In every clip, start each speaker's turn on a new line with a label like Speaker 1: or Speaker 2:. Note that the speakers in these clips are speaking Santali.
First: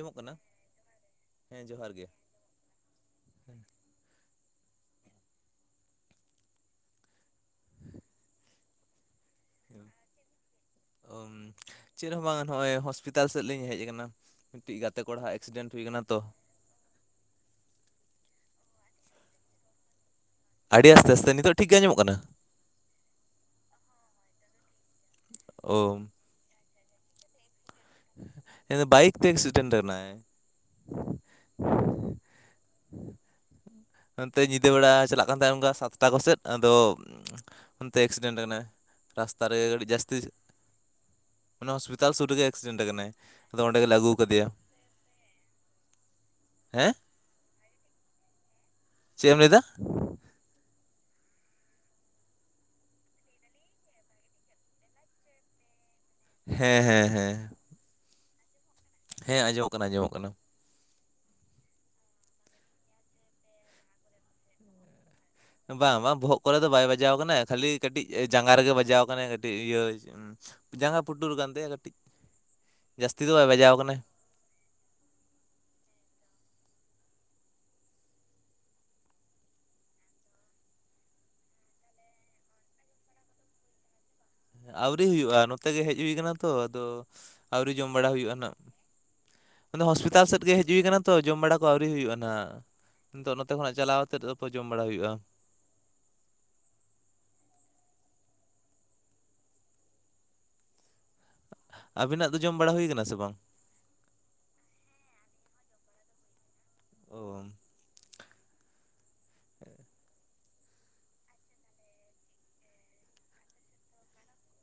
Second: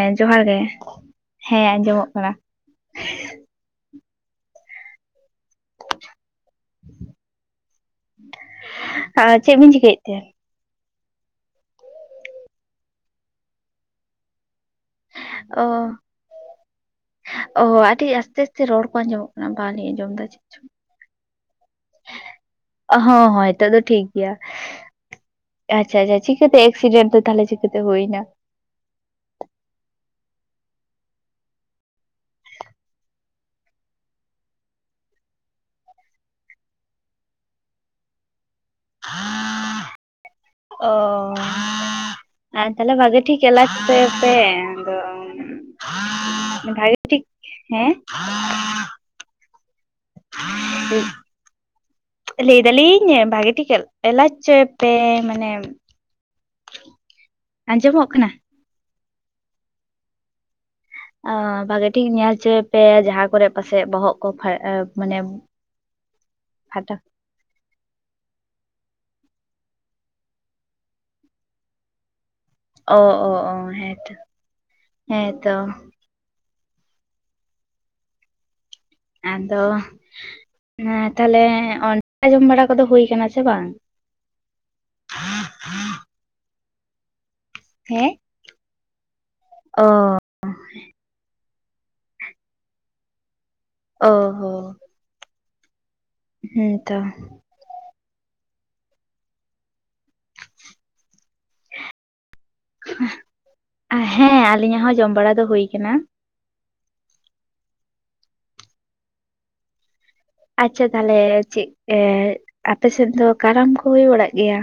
Speaker 1: ᱦᱮᱸ
Speaker 2: ᱠᱟᱱᱟ
Speaker 1: ᱡᱚᱦᱟᱨ ᱜᱮ ᱦᱮᱸ
Speaker 2: ᱡᱚᱦᱟᱨ ᱜᱮ
Speaker 1: ᱟᱸᱡᱚᱢᱚᱜ ᱠᱟᱱᱟ᱾
Speaker 2: [unintelligible]
Speaker 1: ᱟ ᱪᱮᱫ ᱵᱤᱱ ᱪᱤᱠᱟᱹᱭᱮᱫ ᱛᱮ?
Speaker 2: ᱪᱮᱫ ᱦᱚᱸ ᱵᱟᱝᱟ ᱱᱚᱜᱼᱚᱭ ᱦᱚᱥᱯᱤᱛᱟᱞ ᱥᱮᱫ ᱞᱤᱧ ᱦᱮᱡ ᱠᱟᱱᱟ᱾ ᱢᱤᱫᱴᱤᱡ ᱜᱟᱛᱮ ᱠᱚᱲᱟᱜ
Speaker 1: ᱚ
Speaker 2: ᱮᱠᱥᱤᱰᱮᱱ ᱦᱩᱭ ᱠᱟᱱᱟ ᱛᱚ ᱾
Speaker 1: ᱚ ᱟᱹᱰᱤ ᱟᱥᱛᱮ ᱟᱥᱛᱮ ᱨᱚᱲ ᱠᱚ ᱟᱸᱡᱚᱢᱚᱜ ᱠᱟᱱᱟ ᱵᱟᱞᱤᱧ ᱟᱸᱡᱚᱢ ᱫᱟ ᱪᱮᱫ ᱪᱚᱝ᱾
Speaker 2: ᱟᱹᱰᱤ ᱟᱥᱛᱮ ᱟᱥᱛᱮ ᱱᱤᱛᱳᱜ
Speaker 1: ᱦᱚᱸ ᱦᱚᱸ ᱦᱤᱛᱚᱜ ᱫᱚ ᱴᱷᱤᱠ ᱜᱮᱭᱟ
Speaker 2: ᱚ
Speaker 1: ᱟᱪᱪᱷᱟ ᱟᱪᱪᱷᱟ᱾ ᱪᱤᱠᱟᱹᱛᱮ ᱮᱠᱥᱤᱰᱮᱱᱴ ᱫᱚ ᱛᱟᱦᱞᱮ ᱪᱤᱠᱟᱹᱛᱮ ᱦᱳᱭᱱᱟ
Speaker 2: ᱵᱟᱭᱤᱠ ᱛᱮ ᱮᱠᱥᱤᱰᱮᱱᱴ ᱨᱮᱱᱟᱭ [inaudible]
Speaker 1: [inaudible]
Speaker 2: ᱱᱚᱱᱛᱮ ᱧᱤᱫᱟᱹ ᱵᱮᱲᱟ ᱪᱟᱞᱟᱜ ᱠᱟᱱ ᱛᱟᱦᱮᱫ ᱚᱱᱠᱟ ᱥᱟᱛᱴᱟ ᱠᱚᱥᱮᱫ ᱟᱫᱚ ᱚᱱᱛᱮ ᱮᱠᱥᱤᱰᱮᱱ ᱞᱮᱱᱟᱭ ᱨᱟᱥᱛᱟ ᱨᱮ ᱟᱹᱵᱤ ᱡᱟᱹᱥᱛᱤ ᱢᱟᱱᱮ ᱦᱚᱥᱯᱤᱴᱟᱞ ᱥᱩᱨ ᱨᱮᱜᱮ ᱮᱠᱥᱤᱰᱮᱱᱴ
Speaker 1: ᱛᱟᱦᱞᱮ
Speaker 2: ᱟᱠᱟᱱᱟᱭ
Speaker 1: ᱵᱷᱟᱜᱮ ᱴᱷᱤᱠ
Speaker 2: ᱟᱫᱚ
Speaker 1: ᱮᱞᱟᱪ
Speaker 2: ᱚᱸᱰᱮ ᱜᱮᱞᱮ
Speaker 1: ᱦᱚᱪᱚᱭ
Speaker 2: ᱟᱹᱜᱩ
Speaker 1: ᱯᱮ
Speaker 2: ᱟᱠᱟᱫᱮᱭᱟ
Speaker 1: ᱟᱫᱚ
Speaker 2: ᱦᱮᱸ
Speaker 1: ᱵᱷᱟᱜᱮ ᱴᱷᱤᱠ ᱦᱮᱸ
Speaker 2: ᱪᱮᱫ ᱮᱢ ᱞᱟᱹᱭᱫᱟ
Speaker 1: [unintelligible] ᱞᱟᱹᱭ ᱫᱟᱞᱤᱧ ᱵᱷᱟᱜᱮ ᱴᱷᱤᱠ ᱮᱞᱟᱪ ᱦᱚᱪᱚᱭᱮ ᱯᱮ ᱢᱟᱱᱮ
Speaker 2: ᱦᱮᱸ ᱦᱮᱸ ᱦᱮᱸ
Speaker 1: ᱟᱸᱡᱚᱢᱚᱜ ᱠᱟᱱᱟ
Speaker 2: ᱦᱮᱸ ᱟᱸᱡᱚᱢᱚᱜ ᱠᱟᱱᱟ ᱟᱸᱡᱚᱢᱚᱜ ᱠᱟᱱᱟ
Speaker 1: ᱚ ᱵᱷᱟᱜᱮ ᱴᱷᱤᱠ ᱧᱮᱞ ᱦᱚᱪᱚᱭ ᱯᱮ ᱡᱟᱦᱟᱸ ᱠᱚᱨᱮ ᱯᱟᱥᱮ ᱵᱚᱦᱚᱜ ᱠᱚ ᱯᱷᱟ ᱮ ᱢᱟᱱᱮ
Speaker 2: ᱵᱟᱝ ᱵᱟᱝ ᱵᱚᱦᱚᱜ ᱠᱚᱨᱮ ᱫᱚ ᱵᱟᱭ
Speaker 1: ᱯᱷᱟᱴᱟ
Speaker 2: ᱵᱟᱡᱟᱣ ᱠᱟᱱᱟᱭ ᱠᱷᱟᱞᱤ ᱠᱟᱹᱴᱤᱡ ᱡᱟᱸᱜᱟ ᱨᱮᱜᱮ ᱵᱟᱡᱟᱣ ᱠᱟᱱᱟᱭ ᱠᱟᱹᱴᱤᱡ ᱤᱭᱟᱹ ᱡᱟᱸᱜᱟ ᱯᱩᱴᱩᱨ ᱠᱟᱱ ᱛᱟᱭᱟ ᱠᱟᱹᱴᱤᱡ
Speaker 1: ᱚ
Speaker 2: ᱡᱟᱹᱥᱛᱤ
Speaker 1: ᱚ
Speaker 2: ᱫᱚ ᱵᱟᱭ
Speaker 1: ᱚ
Speaker 2: ᱵᱟᱡᱟᱣ ᱠᱟᱱᱟᱭ
Speaker 1: ᱦᱮᱸᱛᱚ ᱦᱮᱸᱛᱚ ᱟᱫᱚ ᱛᱟᱦᱚᱞᱮ ᱫᱟᱠᱟ ᱟᱸᱡᱚᱢ ᱵᱟᱲᱟ ᱠᱚᱫᱚ ᱦᱩᱭ ᱠᱟᱱᱟ ᱥᱮ ᱵᱟᱝ
Speaker 2: ᱟᱹᱣᱨᱤ ᱦᱩᱭᱩᱜᱼᱟ ᱱᱚᱛᱮ ᱜᱮ ᱦᱮᱡ ᱦᱩᱭ ᱠᱟᱱᱟ ᱛᱚ ᱟᱫᱚ ᱟᱹᱣᱨᱤ ᱡᱚᱢ ᱵᱟᱲᱟ
Speaker 1: ᱦᱮᱸ
Speaker 2: ᱦᱩᱭᱩᱜᱼᱟ ᱱᱟᱜ
Speaker 1: ᱚ
Speaker 2: ᱟᱫᱚ ᱦᱚᱥᱯᱤᱴᱟᱞ ᱥᱮᱫ ᱜᱮ ᱦᱤᱡᱩᱜ ᱦᱩᱭ ᱠᱟᱱᱟ ᱛᱚ ᱡᱚᱢ ᱵᱟᱲᱟ ᱠᱚ ᱟᱹᱣᱨᱤ ᱦᱩᱭᱩᱜᱼᱟ ᱱᱟᱦᱟᱜ ᱱᱤᱛᱚᱜ ᱱᱚᱛᱮ ᱠᱷᱚᱱᱟᱜ ᱪᱟᱞᱟᱣ
Speaker 1: ᱚ
Speaker 2: ᱠᱟᱛᱮ ᱛᱚ ᱡᱚᱢ ᱵᱟᱲᱟ ᱦᱩᱭᱩᱜᱼᱟ
Speaker 1: ᱦᱮᱸ ᱛᱚ
Speaker 2: ᱟᱵᱤᱱᱟᱜ ᱫᱚ ᱡᱚᱢ ᱵᱟᱲᱟ ᱦᱩᱭ ᱠᱟᱱᱟ ᱥᱮ ᱵᱟᱝ
Speaker 1: ᱦᱮᱸ ᱟᱞᱤᱧᱟᱜ ᱦᱚᱸ ᱡᱚᱢ ᱵᱟᱲᱟ ᱫᱚ ᱦᱳᱭ ᱠᱟᱱᱟ
Speaker 2: ᱚ
Speaker 1: ᱟᱪᱪᱷᱟ ᱛᱟᱦᱞᱮ ᱪᱮᱫ ᱟᱯᱮ ᱥᱮᱫ ᱫᱚ ᱠᱟᱨᱟᱢ ᱠᱚ ᱦᱩᱭ ᱵᱟᱲᱟᱜ ᱜᱮᱭᱟ?